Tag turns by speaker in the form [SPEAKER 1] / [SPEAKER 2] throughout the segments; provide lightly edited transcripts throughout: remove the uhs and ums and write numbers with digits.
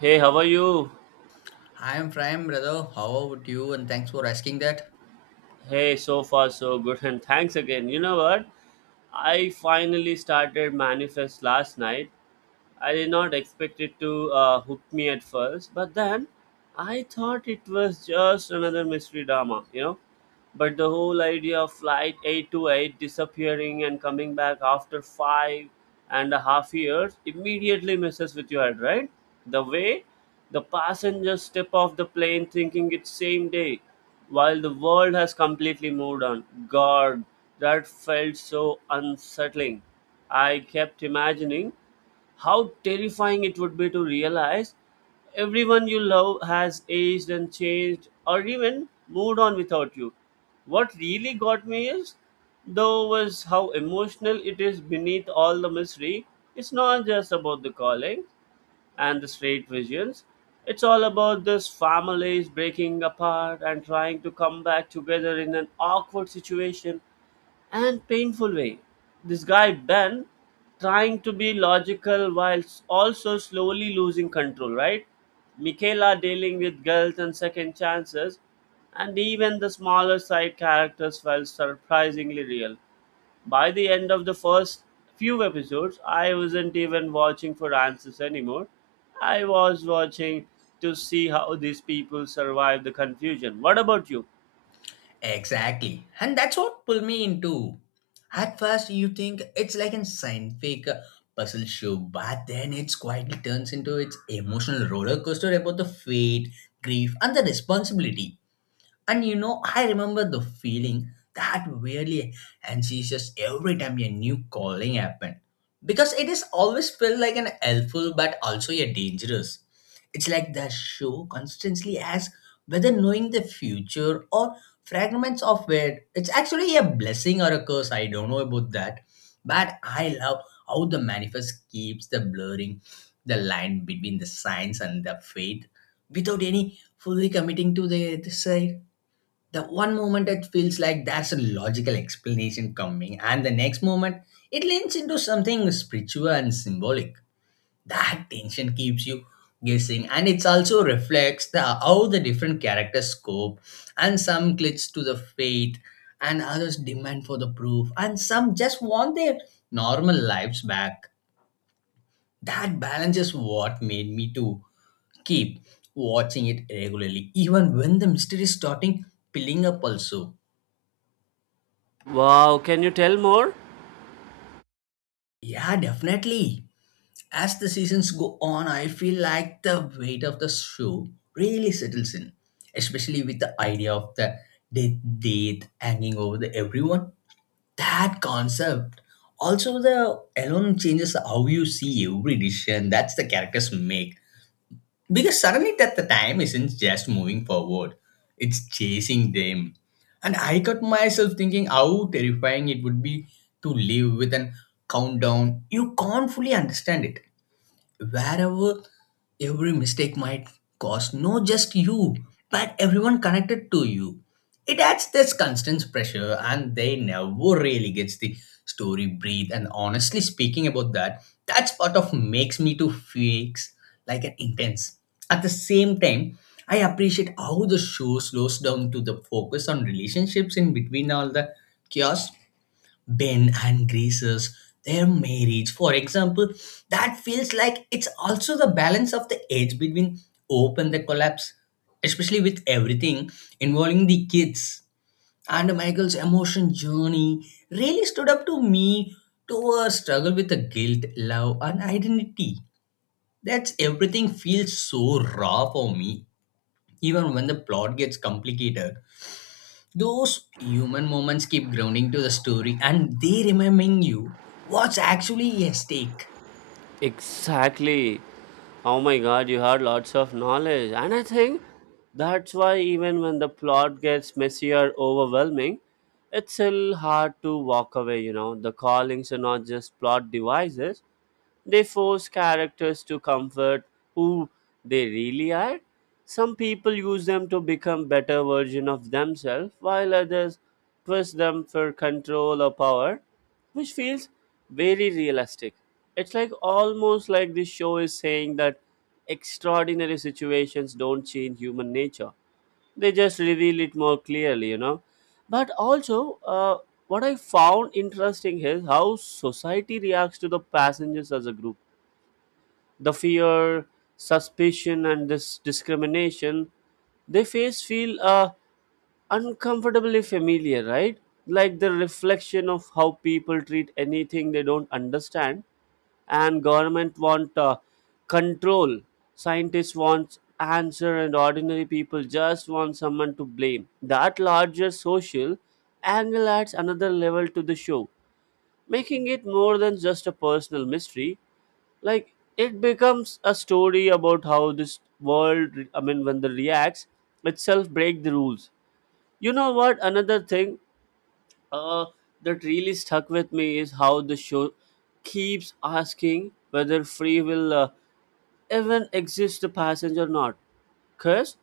[SPEAKER 1] Hey, how are you?
[SPEAKER 2] Hi, I'm Prime, brother. How about you? And thanks for asking that.
[SPEAKER 1] Hey, so far so good, and thanks again. You know what? I finally started Manifest last night. I did not expect it to hook me at first, but then I thought it was just another mystery drama. But the whole idea of Flight eight to eight disappearing and coming back after 5.5 years immediately messes with your head, right? The way the passengers step off the plane thinking it's same day, while the world has completely moved on. God, that felt so unsettling. I kept imagining how terrifying it would be to realize everyone you love has aged and changed or even moved on without you. What really got me is, though, was how emotional it is beneath all the mystery. It's not just about the calling and the straight visions. It's all about this families breaking apart and trying to come back together in an awkward situation and painful way. This guy, Ben, trying to be logical while also slowly losing control, right? Michaela dealing with guilt and second chances, and even the smaller side characters felt surprisingly real. By the end of the first few episodes, I wasn't even watching for answers anymore. I was watching to see how these people survive the confusion. What about you?
[SPEAKER 2] Exactly. And that's what pulled me into. At first, you think it's like a scientific puzzle show, but then it quietly turns into its emotional roller coaster about the fate, grief, and the responsibility. And you know, I remember the feeling that really anxious every time a new calling happened. Because it is always felt like an helpful but also a dangerous. It's like the show constantly asks whether knowing the future or fragments of it, it's actually a blessing or a curse. I don't know about that. But I love how the manifest keeps the blurring the line between the science and the faith without any fully committing to the side, the one moment it feels like there's a logical explanation coming, and the next moment it leans into something spiritual and symbolic. That tension keeps you guessing, and it also reflects the how the different characters cope, and some clings to the faith and others demand for the proof, and some just want their normal lives back. That balance is what made me to keep watching it regularly even when the mystery is starting piling up also.
[SPEAKER 1] Wow, can you tell more?
[SPEAKER 2] Yeah, definitely. As the seasons go on, I feel like the weight of the show really settles in, especially with the idea of the death date hanging over the everyone. That concept. Also, the alone changes how you see every decision that's the characters make, because suddenly that the time isn't just moving forward, it's chasing them. And I got myself thinking how terrifying it would be to live with an countdown. You can't fully understand it wherever every mistake might cost not just you but everyone connected to you. It adds this constant pressure and they never really gets the story breathe. And honestly speaking about that, that's part of makes me to fix like an intense. At the same time, I appreciate how the show slows down to the focus on relationships in between all the chaos. Ben and Grace's their marriage, for example, that feels like it's also the balance of the edge between hope and the collapse, especially with everything involving the kids. And Michael's emotion journey really stood up to me, to a struggle with the guilt, love, and identity. That's everything feels so raw for me, even when the plot gets complicated. Those human moments keep grounding to the story and they reminding you what's actually at stake.
[SPEAKER 1] Exactly. Oh my god, you had lots of knowledge. And I think that's why, even when the plot gets messy or overwhelming, it's still hard to walk away. The callings are not just plot devices, they force characters to comfort who they really are. Some people use them to become better version of themselves, while others twist them for control or power, which feels very realistic. It's like almost like this show is saying that extraordinary situations don't change human nature. They just reveal it more clearly. But also, what I found interesting is how society reacts to the passengers as a group the fear, suspicion, and this discrimination they face feel uncomfortably familiar, right? Like the reflection of how people treat anything they don't understand, and government want control, scientists want answer, and ordinary people just want someone to blame. That larger social angle adds another level to the show, making it more than just a personal mystery like it becomes a story about how this world I mean when the reacts itself break the rules. You know what, another thing uh, that really stuck with me is how the show keeps asking whether free will even exists to passengers or not. Because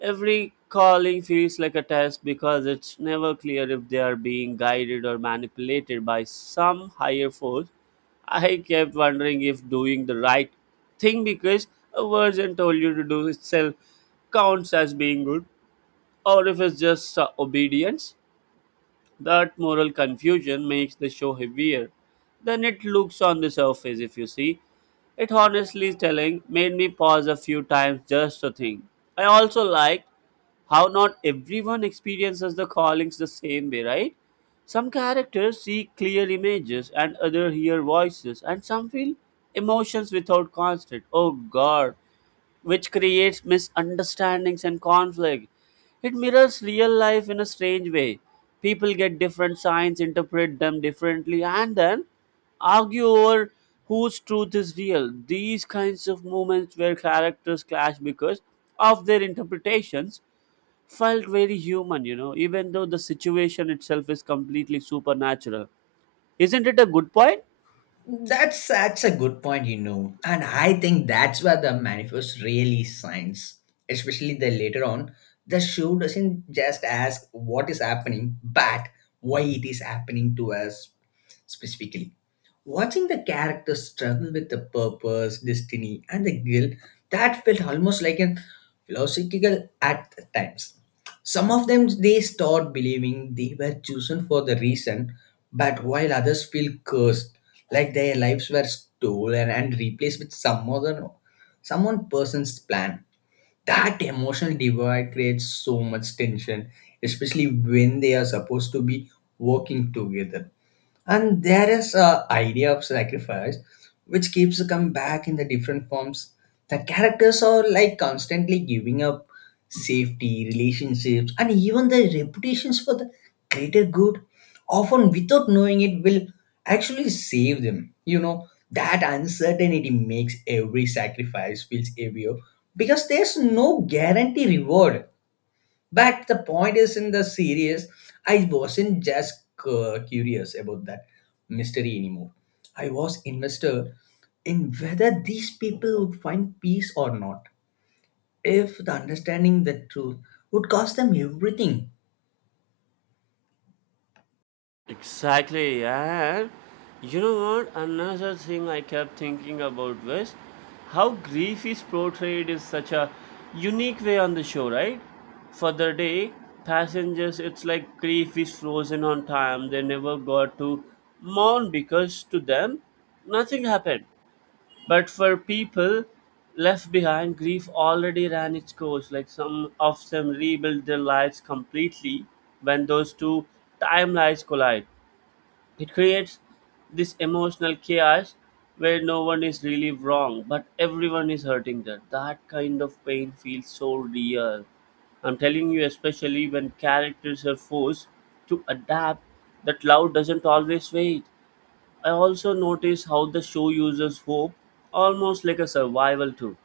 [SPEAKER 1] every calling feels like a test because it's never clear if they are being guided or manipulated by some higher force. I kept wondering if doing the right thing because a version told you to do itself counts as being good or if it's just obedience. That moral confusion makes the show heavier than it looks on the surface, if you see. It honestly telling made me pause a few times just to think. I also liked how not everyone experiences the callings the same way, right? Some characters see clear images and others hear voices, and some feel emotions without constant. Oh god, which creates misunderstandings and conflict. It mirrors real life in a strange way. People get different signs, interpret them differently, and then argue over whose truth is real. These kinds of moments where characters clash because of their interpretations felt very human, you know, even though the situation itself is completely supernatural. Isn't it a good point?
[SPEAKER 2] That's such a good point, you know. And I think that's where the manifest really shines, especially the later on. The show doesn't just ask what is happening, but why it is happening to us specifically. Watching the characters struggle with the purpose, destiny, and the guilt, that felt almost like a philosophical at times. Some of them they start believing they were chosen for the reason, but while others feel cursed like their lives were stolen and replaced with some other no, someone person's plan. That emotional divide creates so much tension, especially when they are supposed to be working together. And there is a idea of sacrifice, which keeps come back in the different forms. The characters are like constantly giving up safety, relationships, and even their reputations for the greater good, often without knowing it will actually save them. You know, that uncertainty makes every sacrifice feels heavier, because there's no guarantee reward. But the point is, in the series, I wasn't just curious about that mystery anymore. I was invested in whether these people would find peace or not, if the understanding the truth would cost them everything.
[SPEAKER 1] Exactly, yeah. You know what? Another thing I kept thinking about was how grief is portrayed in such a unique way on the show, right? For the day, passengers, it's like grief is frozen on time. They never got to mourn because to them, nothing happened. But for people left behind, grief already ran its course. Like some of them rebuilt their lives completely when those two timelines collide it creates this emotional chaos where no one is really wrong, but everyone is hurting that. That kind of pain feels so real. I'm telling you, especially when characters are forced to adapt, that love doesn't always wait. I also notice how the show uses hope almost like a survival tool.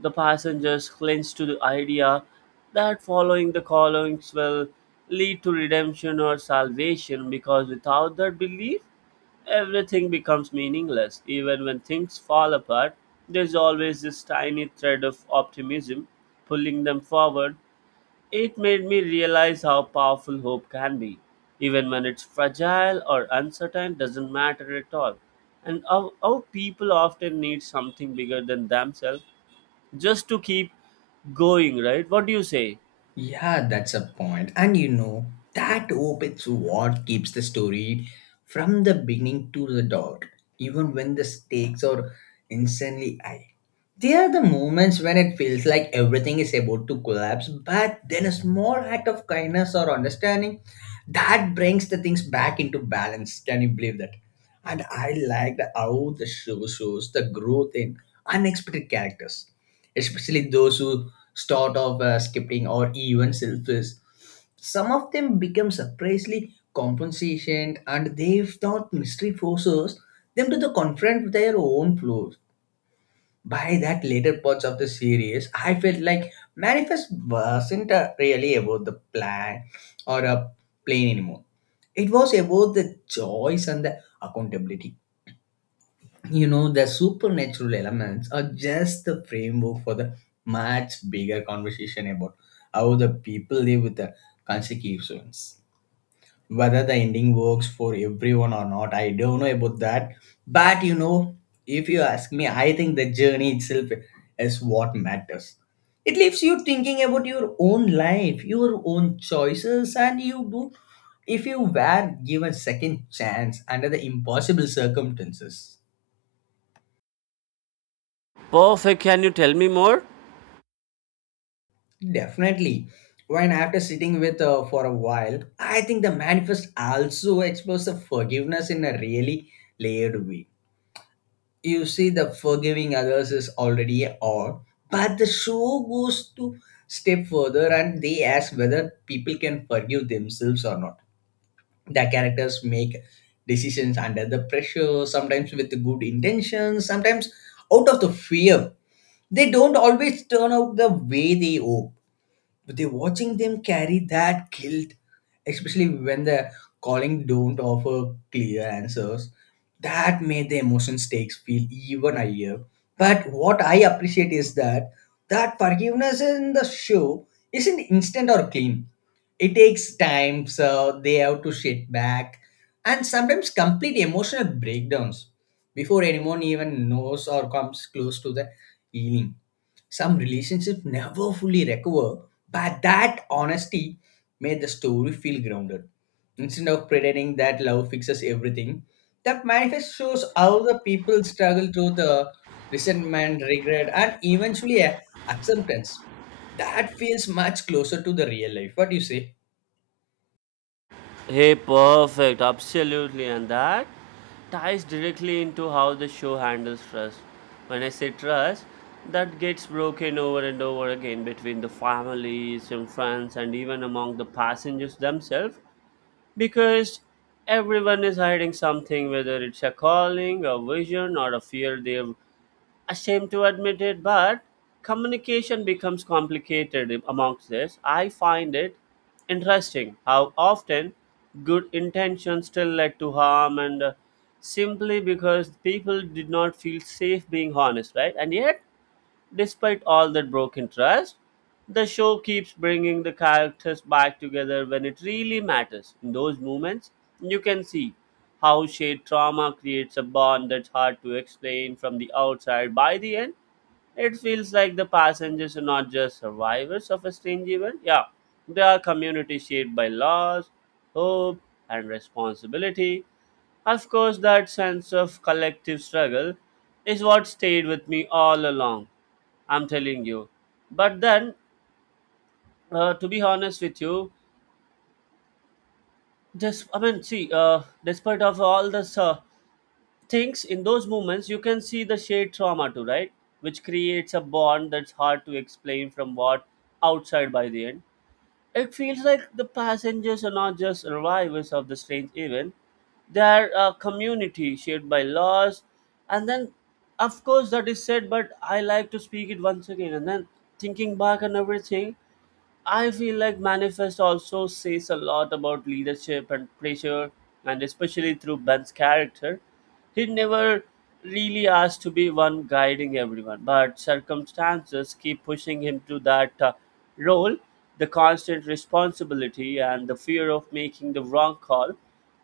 [SPEAKER 1] The passengers cling to the idea that following the callings will lead to redemption or salvation because without that belief, everything becomes meaningless. Even when things fall apart, there's always this tiny thread of optimism pulling them forward. It made me realize how powerful hope can be. Even when it's fragile or uncertain, doesn't matter at all. And our people often need something bigger than themselves just to keep going, right? What do you say?
[SPEAKER 2] Yeah, that's a point. And you know, that hope is what keeps the story from the beginning to the dog, even when the stakes are insanely high. There are the moments when it feels like everything is about to collapse, but then a small act of kindness or understanding that brings the things back into balance. Can you believe that? And I liked how the show shows the growth in unexpected characters, especially those who start of scripting or even selfish. Some of them become surprisingly compensation and they thought mystery forces them to the confront their own flaws. By that later parts of the series, I felt like Manifest wasn't really about the plan or a plane anymore. It was about the choice and the accountability. You know, the supernatural elements are just the framework for the much bigger conversation about how the people live with the consequences, whether the ending works for everyone or not. I don't know about that. But you know, if you ask me, I think the journey itself is what matters. It leaves you thinking about your own life, your own choices, and you do if you were given second chance under the impossible circumstances.
[SPEAKER 1] Perfect. Can you tell me more?
[SPEAKER 2] Definitely. When after sitting with for a while, I think the manifest also explores the forgiveness in a really layered way. You see, the forgiving others is already a art, but the show goes to step further and they ask whether people can forgive themselves or not. The characters make decisions under the pressure, sometimes with good intentions, sometimes out of the fear. They don't always turn out the way they hope. They watching them carry that guilt, especially when the calling don't offer clear answers, that made the emotion stakes feel even higher. But what I appreciate is that that forgiveness in the show isn't instant or clean. It takes time, so they have to sit back and sometimes complete emotional breakdowns before anyone even knows or comes close to the healing. Some relationships never fully recover, but that honesty made the story feel grounded. Instead of pretending that love fixes everything, that manifest shows how the people struggle through the resentment, regret, and eventually acceptance. That feels much closer to the real life. What do you say?
[SPEAKER 1] Hey, perfect, absolutely. And that ties directly into how the show handles trust. When I say trust, that gets broken over and over again between the families and friends and even among the passengers themselves because everyone is hiding something, whether it's a calling, a vision, or a fear they've ashamed to admit it, but communication becomes complicated amongst this. I find it interesting how often good intentions still led to harm and simply because people did not feel safe being honest, right? And yet, despite all that broken trust, the show keeps bringing the characters back together when it really matters. In those moments, you can see how shared trauma creates a bond that's hard to explain from the outside. By the end, it feels like the passengers are not just survivors of a strange event. Yeah, they are community shaped by loss, hope, and responsibility. Of course, that sense of collective struggle is what stayed with me all along. I'm telling you. But then, to be honest with you, just I mean, see, despite of all this things in those moments, you can see the shared trauma too, right? Which creates a bond that's hard to explain from what outside by the end. It feels like the passengers are not just survivors of the strange event; they are a community shaped by loss. And then, of course, that is said. But I like to speak it once again, and then thinking back on everything. I feel like Manifest also says a lot about leadership and pressure, and especially through Ben's character. He never really asked to be one guiding everyone, but circumstances keep pushing him to that role. The constant responsibility and the fear of making the wrong call.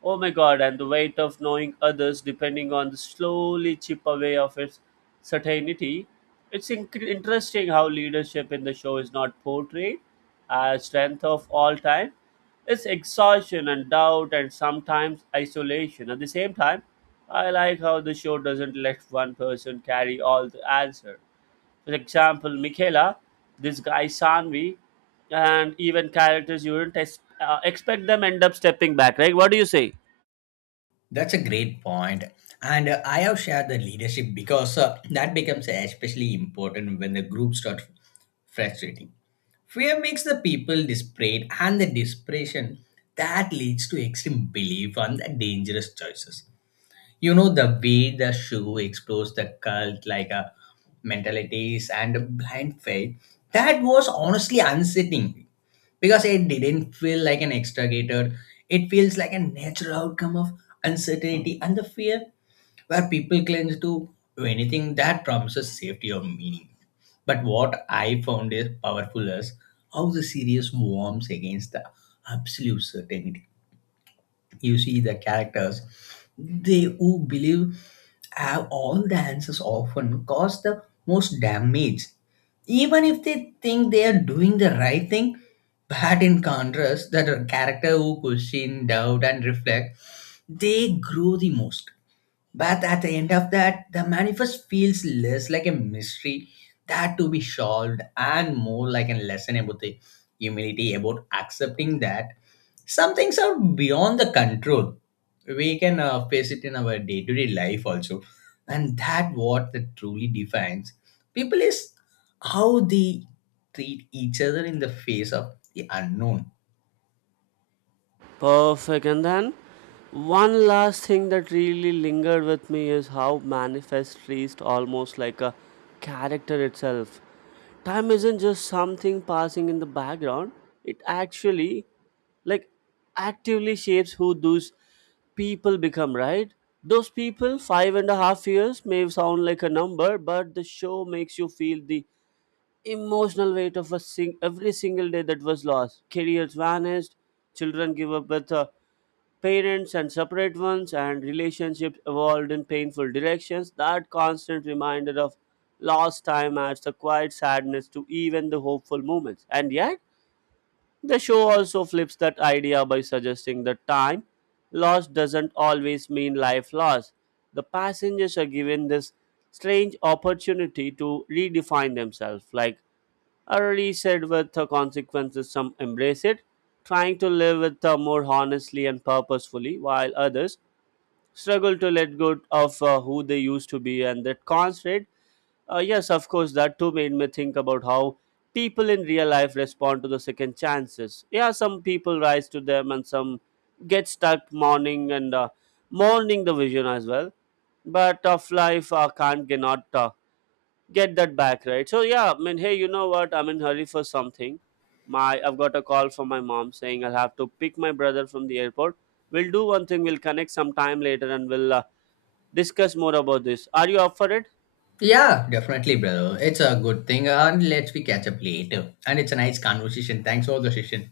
[SPEAKER 1] Oh my god, and the weight of knowing others depending on the slowly chip away of its certainty. It's interesting how leadership in the show is not portrayed strength of all time is exhaustion and doubt and sometimes isolation. At the same time, I like how the show doesn't let one person carry all the answer. For example, Michaela, this guy Sanvi, and even characters you wouldn't expect them end up stepping back, right? What do you say?
[SPEAKER 2] That's a great point. And I have shared the leadership because that becomes especially important when the group starts frustrating. Fear makes the people desperate, and the desperation that leads to extreme belief on the dangerous choices. You know, the way the show explores the cult like a mentalities and a blind faith, that was honestly unsettling, because it didn't feel like an extricated, it feels like a natural outcome of uncertainty and the fear, where people cling to anything that promises safety or meaning. But what I found is powerful is how the series warms against the absolute certainty. You see the characters, they who believe have all the answers often cause the most damage, even if they think they are doing the right thing. But in contrast, that character who question, doubt, and reflect, they grow the most. But at the end of that, the manifest feels less like a mystery that to be solved and more like a lesson about the humility, about accepting that some things are beyond the control. We can face it in our day to day life also. And that what that truly defines people is how they treat each other in the face of the unknown.
[SPEAKER 1] Perfect. And then one last thing that really lingered with me is how manifest reached almost like a character itself. Time isn't just something passing in the background, it actually like actively shapes who those people become, right? Those people, 5.5 years may sound like a number, but the show makes you feel the emotional weight of a every single day that was lost. Careers vanished, children give up with parents and separate ones, and relationships evolved in painful directions. That constant reminder of lost time adds a quiet sadness to even the hopeful moments. And yet, the show also flips that idea by suggesting that time lost doesn't always mean life lost. The passengers are given this strange opportunity to redefine themselves, like already said with the consequences some embrace it trying to live with more honestly and purposefully while others struggle to let go of who they used to be and that constraint, yes of course that too made me think about how people in real life respond to the second chances. Yeah, some people rise to them and some get stuck mourning and mourning the vision as well, but of life can't cannot get that back, right? So yeah, I mean, hey, you know what, I'm in hurry for something. My I've got a call from my mom saying I'll have to pick my brother from the airport. We'll do one thing, we'll connect sometime later and we'll discuss more about this. Are you up for it?
[SPEAKER 2] Yeah, definitely, brother. It's a good thing. And let's we catch up later. And it's a nice conversation. Thanks for the session.